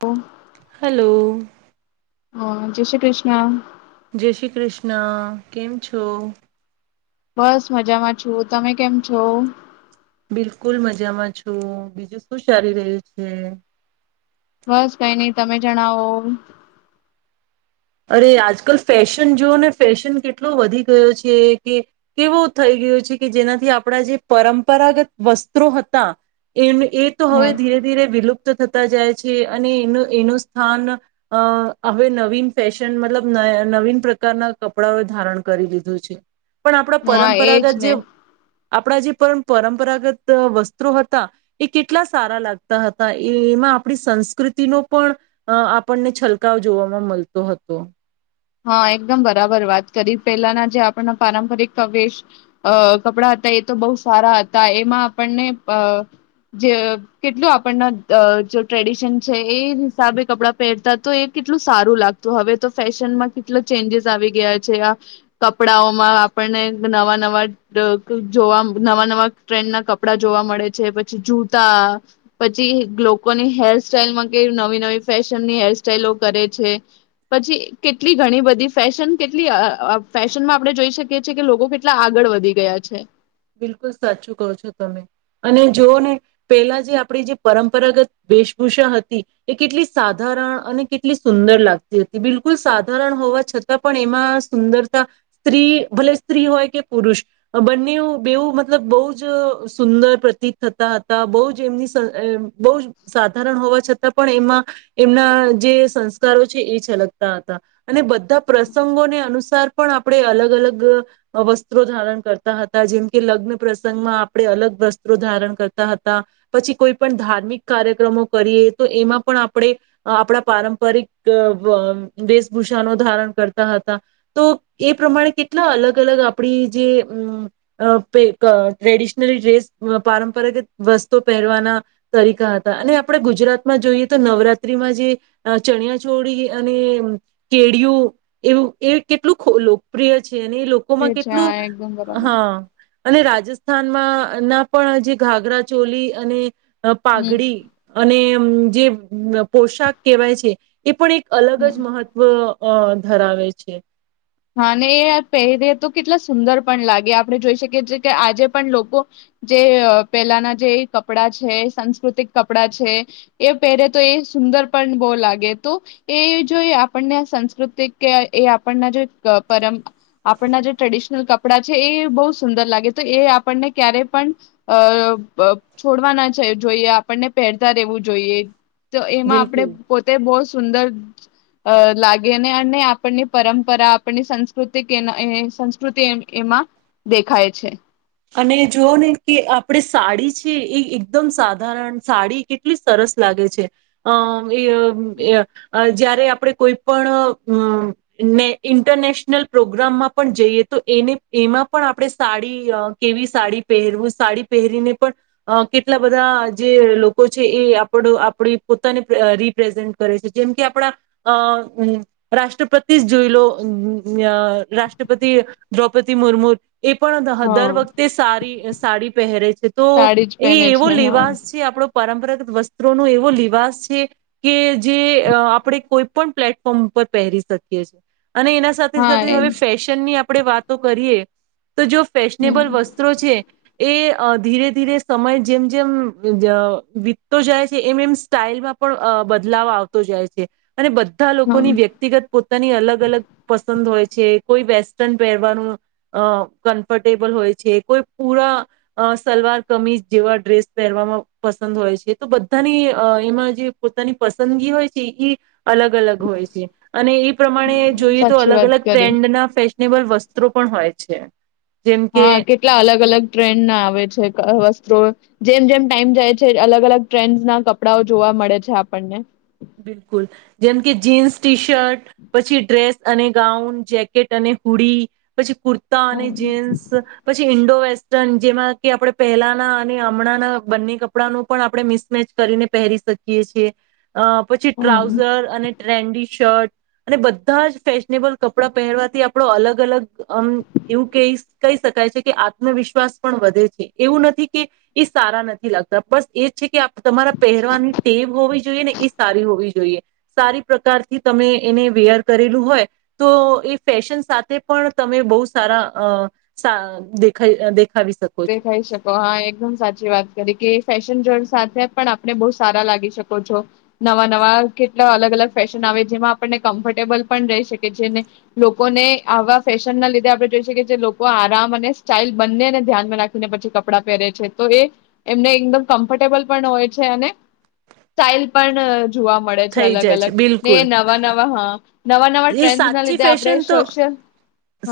ઓમ. Hello. હા, જય શ્રી કૃષ્ણ. જય શ્રી કૃષ્ણ, કેમ છો? બસ મજામાં છું, તમે કેમ છો? બિલકુલ મજામાં છું. બીજું શું ચાલી રહ્યું છે? બસ કઈ નઈ તમે જણાવો. અરે આજકાલ ફેશન જોઓ ને ફેશન કેટલું વધી ગયો છે કે કેવો થઈ ગયો છે કે જેનાથી આપણા જે પરંપરાગત વસ્ત્રો હતા એ એ તો હવે હમ ધીરે ધીરે વિલુપ્ત થત તા જાય છે અને એનું-એનું સ્થાન અહ હવે નવીન ફેશન મતલબ ન અહ નવીન પ્રકારના કપડાઓ એ ધારણ કરી લીધું છે. પણ આપણા હા એજ પરંપરાગત ને જેવ આપણા જે પરંપરાગત વસ્ત્રો હતા એ કેટલા સારા લાગતા હતા એમાં આપણી સંસ્કૃતિનો પણ આપણને છલકાવ જોવામાં મલ તો હતો. હા એકદમ બરાબર વાત કરી પહેલાના જે આપણના પારંપરિક કવેશ અ કપડા હતા એ તો બહુ સારા હતા એમાં આપણને પ જે કેટલું આપણન અ જ ટ્રેડિશન છે એ હિસાબે કપડાં પહેરતા તો એ કેટલું સારું લાગતું હવે તો ફેશનમાં કેટલા ચેન્જસ આવી ગયા છે આ કપડાઓમાં આપણને નવા-નવા અ ડ જોવા નવા-નવા ટ્રેન્ડ ના કપડા જોવા મળે છે પછી જૂતા પછી લોકોની હેરસ્ટાઈલમાં કે નવી-નવી ફેશનની હેરસ્ટાઈલો કરે છે પછી કે કેટલી ઘણી બધી ફેશન કેટલી અ ફેશનમાં આપણે જોઈ શકીએ છીએ કે લોકો કેટલા આગળ વધી ગયા છે. બિલકુલ સાચું કહો છો તમે અને જોઓ ને પેલા જે આપણી જે પરંપરાગત વેશભૂષા હતી એ કેટલી સાધારણ અને કેટલી સુંદર લાગતી હતી બિલકુલ સાધારણ હોવા છતાં પણ એમાં સુંદરતા સ્ત્રી ભલે સ્ત્રી હોય કે પુરુષ બંનેવ બેવું મતલબ બહુ જ સુંદર પ્રતીત થતા હતા બહુ જ એમની સ બહ જ સાધારણ હોવા છતાં પણ એમાં એમના જે સંસ્કારો છે એ છલકતા હતા. અને ધા પ્રસંગોને અનુસાર પણ આપણે અલગ-અલગ વસ્ત્રો ધારણ કરતા હતા જેમ કે લગ્ન પ્રસંગમાં આપણે અલગ વસ્ત્રો ધારણ કરતા હતા પછી કોઈ પણ ધાર્મિક કાર્યક્રમો કરીએ તો એમાં પણ આપણે આપણા પારંપરિક અમ્મ વ વેશભૂષાનો ધારણ કરતા હતા તો એ પ્રમાણે કેટલા અલગ-અલગ આપણી જે અમ્મ અ પે ક ટ્રેડિશનલી ડ્રેસ અ પારંપરાગત વસ્તો પહેરવાના તરીકા હતા અને આપણે ગુજરાતમાં જોઈએ તો નવરાત્રીમાં જે અ ચણિયાચોળી અને કેળિયું એ એવું એ કેટલું લોકપ્રિય છે અને એ લોકોમાં છે કેટલું હા એકદમ બરાબર હા અને રાજસ્થાનમાં ના પણ જે ઘાઘરા ચોલી અને અ હમ પાઘડી અને હ જે પોશાક કહેવાય છે એ પણ એક અલગ હમ જ મહત્વ અ ધરાવે છે. હા ને એ પહેરીએ તો કેટલા સુંદર પણ લાગે આપણે જોઈ શકીએ છીએ કે આજે પણ લોકો જે અ પહેલાના જે કપડાં છે સાંસ્કૃતિક કપડાં છે એ પહેરે તો એ સુંદર પણ બહુ લાગે તો એ જો આપણને સાસ્કૃતિક કે એ આપણનો જે ક પરં આપણના જે ટ્રેડિશનલ કપડાં છે એ બહુ સુંદર લાગે તો એ આપણને ક્યારેય પણ અ પ અ છોડવા ના જોઈએ આપણને પહેરતા રહેેવું જોઈએ. તો એમાં આપડે બિલકુલ પોતે બો સુંદર અ લાગેને અને આપણની પરંપરા આપની સંસ્કૃતિ કે એના એ-એ સંસ્કૃતિ એ એમાં દેખાય છે. અને જોઓ ને કે આપણે સાડી છે એ એકદમ સાધારણ સાડી કેટલી સરસ લાગે છે અ એ-એ અ જ્યા [unintelligible] આપણે કોઈ પણ અમ ને ઇન્ટરનેશનલ પ્રોગ્રામમાં પણ જઈએ તો એની એમાં પણ આપણે સાડી અ કેવી સાડી પહેરવું સાડી પહેરીને પણ અ કેટલા બધા જે લોકો છે એ આપડ આપડી પોતાને અ રિપ્રેઝેન્ટ કરે છે જેમ કે આપણા અ અમ રાષ્ટ્રપતિજ જોઈ લો અ અમ રાષ્ટ્રપતિ દ્રૌપદી મુર્મુ એ પણ દહ હા દર વખ તે સારી સાડી પહેરે છે તો સાડી જ એ પહેને એવો છે હા લેવાસ છે આપણો પરંપરાગત વસ્ત્રો નો એવો લિવાસ છે કે જે અ આપણેે કોઈ પણ પ્લેટફોર્મ ઉપર પહેરી શકીએ છીએ. અને એના હા સાથે-સાથે એ હવે ફેશનની આપણેે વાતો કરીએ તો જો હમ ફેશનેબલ વસ્ છે એ અ ધીરે-ધીરે સમય જેમ-જેમ અમ્મ જ વીતતો જાય છે એમ એમ સ્ટાઈલમાં પણ અ બદલાવ આવતો જાય છે. અને બધા લોકોની વ્યક્તિગત પોતાની અલગ-અલગ પસંદ હોય છે કોઈ વેસ્ટર્ન પહેરવાનું અ કન્ફર્ટેબલ હોય છે. કોઈ પૂરા અ સલવાર કમીજ જેવા ડ્રેસ પહેરવામાં પસંદ હોય છે તો બધાની અ એમાં જે પોતાની પસંદગી હોય છે ઈ અલગ-અલગ હોય છે. અને એ પ્રમાણે હા જોઈએ તો સાચી વાત અલગ-અલગ કરી ટ્રેન્ડના ફેશનેબલ વસ્ત્રો પણ હોય. છે. જેમ કે હા કેટલા અલગ-અલગ ટ્રેન્ડ ના આવે છે ક વસ્ત્રો જેમ-જેમ ટાઈમ જાય છે અલગ-અલગ ટ્રેન્ડસના કપડાઓ જોવા મળે છે આપણને. બિલકુલ, જેમ કે જીન્સ ટી શર્ટ પછી ડ્રેસ અને ગાઉન, જેકેટ અને હુડી પછી કુર્તા અને હમ જીન્સ પછી ઇન્ડોવ વેસ્ટન જેમાં કે આપણે પહેલાના અને હમણાંના બંને કપડા નું પણ આપણે મિસમેચ કરીને પહેરી શકીએ છીએ. અ પછી હમ ટ્રાઉઝર અને ટ્રેન્ડી શર્ટ અને બધાજ ફેશનેબલ કપડા પહેરવાથી આપડો અલગ અલગ અમ એવું કેઈ કઈ શકાય છે કે આત્મવિશ્વાસ પણ વધે છે, એવું નથી કે એ સારા નથી લાગતા બસ એજ છે કે આ તમારા પહેરવાની ટેવ હોવી જોઈએ ને [unintelligible] હોવી જોઈએ સારી પ્રકારથી તમે એને વેયર કરેલું હોય તો એ ફેશન સાથે પણ તમે બહુ સારા અ સા દેખાઈ અ દે દેખાઈ શકો હા એકદમ સાચી વાત કેદકે ફેશનજળ સાથે પણ આપણે બહુ સારા લાગી શકો છો, નવા નવા કેટલા અલગ અલગ ફેશન આવે જેમાં આપણને કમ્ફર્ટેબલ પણ રહી શકે છે, ને લોકોને આવા ફેશન ના લીધે આપણે જોઈ શકીએ છે, લોકો આરામ અને સ્ટાઇલ બંનેને ધ્યાન [unintelligible] નાખીને પછી કપડા પહેરે છે તોએ એમને એકદમ કમ્ફર્ટેબલ પણ હોય છે અને સ્ટાઇલ પણ જોવા મળે છે, થઈ અલગ જાય છે અલગ ને બિલકુલ નવા નવા હા. નવા નવા એ ટ્રેન્ડસ ના સાચી લીધે આપણે ફેશન તો સોશિયલ હ.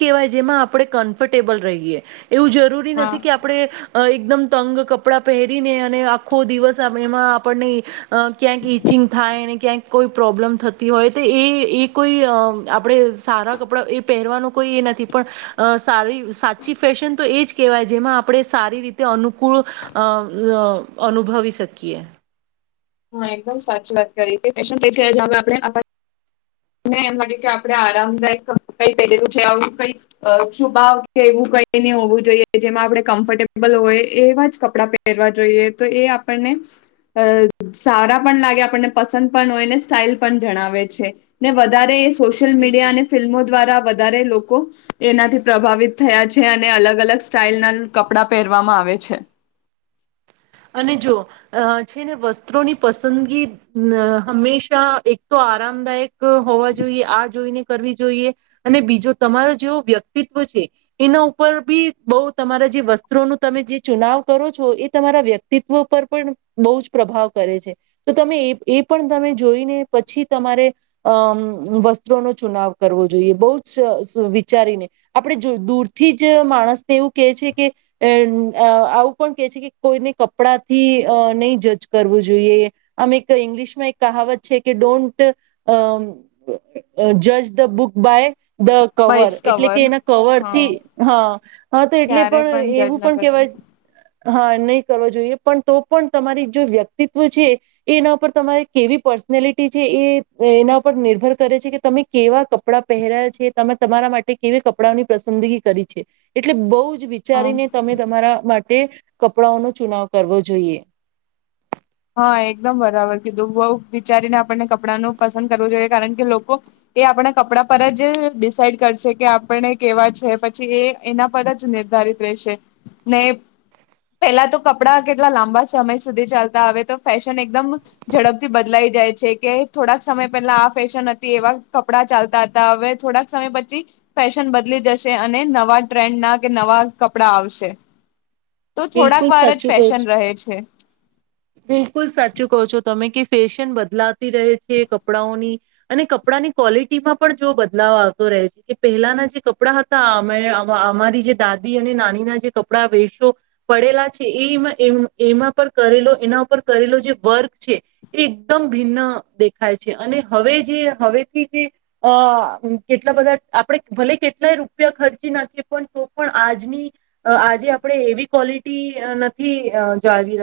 કેવાય જેમાં આપડે કમ્ફર્ટેબલ રહીએ. એવું જરૂરી હા નથી કે આપડે [unintelligible] અ એકદમ તંગ કપડાં પહેરીને અને આખો દિવસ આમેમાં આપણને અ ક્યાંક ઈચિંગ થાય અને ક્યાંક કોઈ પ્રોબ્લેમ થત હોય તો એ એ કોઈ આપણે સારા કપડા એ પહેરવાનો કોઈ એ નથી પણ સારી સાચી ફેશન તો એ જ કહેવાય જેમાં આપણે સારી રીતે અનુકૂળ અ અ અનુભવી શકીએ. હા એકદમ સાચી વાત કરી [inaudible] એમ લાગે કે આપણે આરામદાયક કઈ પહેરેલું છે આવું કઈક શુભાવ કે એવું કઈ હોવું જોઈએ જેમાં આપણે કમ્ફર્ટેબલ હોય એવા જ કપડા પહેરવા જોઈએ તો એ આપણને અ સારા પણ લાગે આપણને પસંદ પણ હોય ને સ્ટાઈલ પણ જણાવે છે. ને વધારે જ સોશિયલ બિલકુલ મીડિયા અને ફિલ્મો દ્વારા વધારે લોક [unintelligible] કો એનાથી પ્રભાવિત થયા છે, અને અલગ અલગ સ્ટાઈલ ના કપડા પહેરવામાં આવે છે. અને જો અ છે ને વસ્ત્રોની પસંદગી હંમેશા એક તો આરામદાયક હોવા જોઈએ આ જોઈને કરવી જોઈએ અને બીજો તમારો જેવો વ્યક્તિત્વ છે એના ઉપર બી બઉ તમારા જે વસ્ત્રો ન તમે જે ચુનાવ કરો છો એ તમારા વ્ય કિતત્વ પર પણ બહુ જ પ્રભાવ કરે છે તો તમે એ એ પણ તમે જોઈને પછી તમારે અમ વસ્ત્રોનો ચુનાવ કરવો જોઈએ બહુ જ વિચારીને આપણે જો દૂરથી જ માણસને એવું કે છે કે અ આવું પણ કેહે છે કે કોઈને કપડા થી નહીં જજ કરવું જોઈએ આમ એક ઇંગ્લિશમાં એક કહાવત છે કે ડોન્ટ જજ the book by the cover એટલે કે એના કવર હા થી હ હા તો એટલે ક્યારે પણ જજ એવું ન પણ કરવું કેહેવાય હા નઈ કરવા જોઈએ પણ તો પણ તમારી જો વ્યક્તિત્વ છે એ એના પર તમારી કેવી પર્સનેલિટી છે એ એના પર નિર્ભર કરે છે કે તમે કેવા કપડા પહેર્યા છે તમે તમારા માટે કેવી કપડાની પસંદગી કરી છે એટલે બઉ જ હા વિચારીને તમે તમારા માટે કપડાઓનું ચુનાવ કરવો જોઈએ. હા એકદમ બરાબર કીધું બઉ ખરાબ વિચારીને આપણને કપડાંનું પસંદ કરવું જોઈએ કારણ કે લોકો એ આપણા કપડા પર જ ડિસાઈડ કરશે કે આપણે કેવા છે પછી એ એના પર જ નિર્ધારિત રહેેશે ને પેલા તો કપડા કેટલા લાંબા સમય સુધી ચાલતા હવે તો ફેશન એકદમ ઝડપથી બદલાઈ જાય છે કે થોડાક સમય પહેલા આ ફેશન હતી એવા કપડા ચાલતા હતા હવે થોડાક સમય પછી ફેશન બદલી જશે અને નવા ટ્રેન્ડ ના કે નવા કપડા આવશે. તો થોડાક બિલકુલ વાર જ સાચું કહો છો ફેશન રહે છે. બિલકુલ સાચું કહો છો તમે કે ફેશન બદલાતી રહે છે કપડાઓની અને કપડાંની ક્વોલિટીમાં પણ જો બદલાવ આવતો રહે છે કે પહેલાના જે કપડાં હતા અમે અમારી જે દાદી અને નાનીના જે કપડાં વેેશો. પડેલા છે એમાં એમાં પર કરેલો એના ઉપર કરેલો જે વર્ક છે એ એકદમ ભિન્ન દેખાય છે અને હવે જે હવેથી જે અ કેટલા બધા આપણે ભલે કેટલાય રૂપિયા ખર્ચી નાખીએ પણ તો પણ આજની આજે આપણે એવી ક્વોલિટી અહ નથી અહ જાળવી [unintelligible]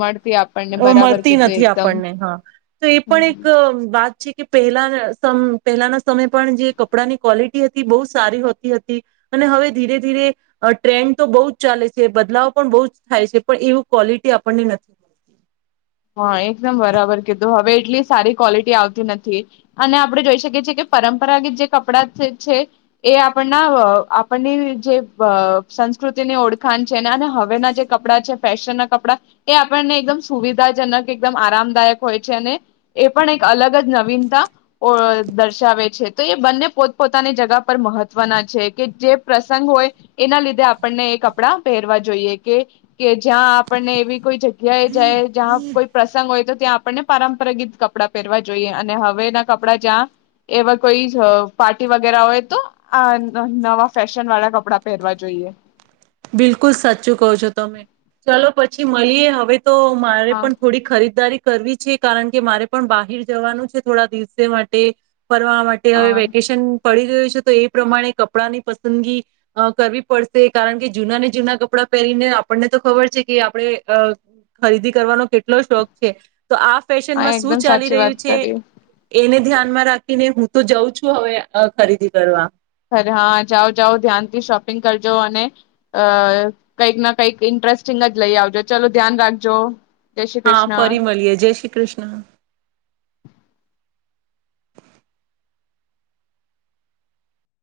મળતી આપણને બરાબર મળતી કીધું નથી એકદમ આપણને હા. તો એ પણ એક હા વાત છે. કે પહેલા સમ પહેલાના સમય પણ જે કપડાંની ક્વોલિટી હતી બહુ સારી હોતી હતી અને હવે ધીરે ધીરે ટ્રેન્ડ તો બહુ જ ચાલે છે બદલાવ પણ બહુ જ થાય છે, પણ એવું ક્વોલિટી આપણને નથી હા એકદમ બરાબર કીધું. હવે એટલી સારી ક્વોલિટી આવતી નથી, અને આપણે જોઈ શકીએ છી કે પરંપરાગત જે કપડા છ છે એ આપણના અહ આપણની જે અહ સંસ્કૃતિની ઓળખાણ છે અને હવેના જે કપડાં છે ફેશન ના કપડાં એ આપણને એકદમ સુવિ ધાજનક એકદમ આરામદાયક હોય છે, અને એ પણ એક અલગ જ નવીનતા ઓર દર્શાવે છે તો એ બંને પોતપોતાની જગા પર મહત્વના છે, કે જે પ્રસંગ હોય એના લીધે આપણને એ કપડાં પહેરવા જોઈએ, કે કે જ્યાં આપણને એવી કોઈ જગ્યાએ જાય જહા કોઈ પ્રસંગ હોય તો ત્યાં આપણને પારંપરાગીત કપડાં પહેરવા જોઈએ અને હવે ના કપડા જ્યાં એવા કોઈ જ પાર્ટી વગેરે હોય તો આ અહ નવા ફેશન વાળા કપડા પહેરવા જોઈએ. બિલકુલ સાચું કહો છો તમે, ચલો પછી મળીએ હવે. તો મારે હા પણ થોડી ખરીદારી કરવી છે કારણ કે મારે પણ બહાઈર જવાનું છે થોડા દિવસે માટે. ફરવા માટે હવે હા વેકેશન પડી ગયું છે તો એ પ્રમાણે કપડા ની પસંદગી અહ કરવી પડશે કારણ કે જૂના ને જૂના કપડા પહેરીને આપણને તો ખબર છે કે એ આપણે ખરીદી કરવાનો કેટલો શોખ છે. તો આ હા ફેશનમાં શું એકદમ ચાલી સાચી રહ્યું વાત છે કરી એને ધ્યાનમાં રાખીને હું તો જાઉં છું હવે અહ ખરીદી કરવા. અરે હા જાઓ-જાઓ ધ્યાનથી શોપિંગ કરજો અને અહ કંઈક ના કંઈક ઇન્ટરસ્ટિંગ જ લઈ આવજો, ચલો ધ્યાન રાખજો. જય શ્રી હા કૃષ્ણ ફરી મળીએ જય શ્રી કૃષ્ણ.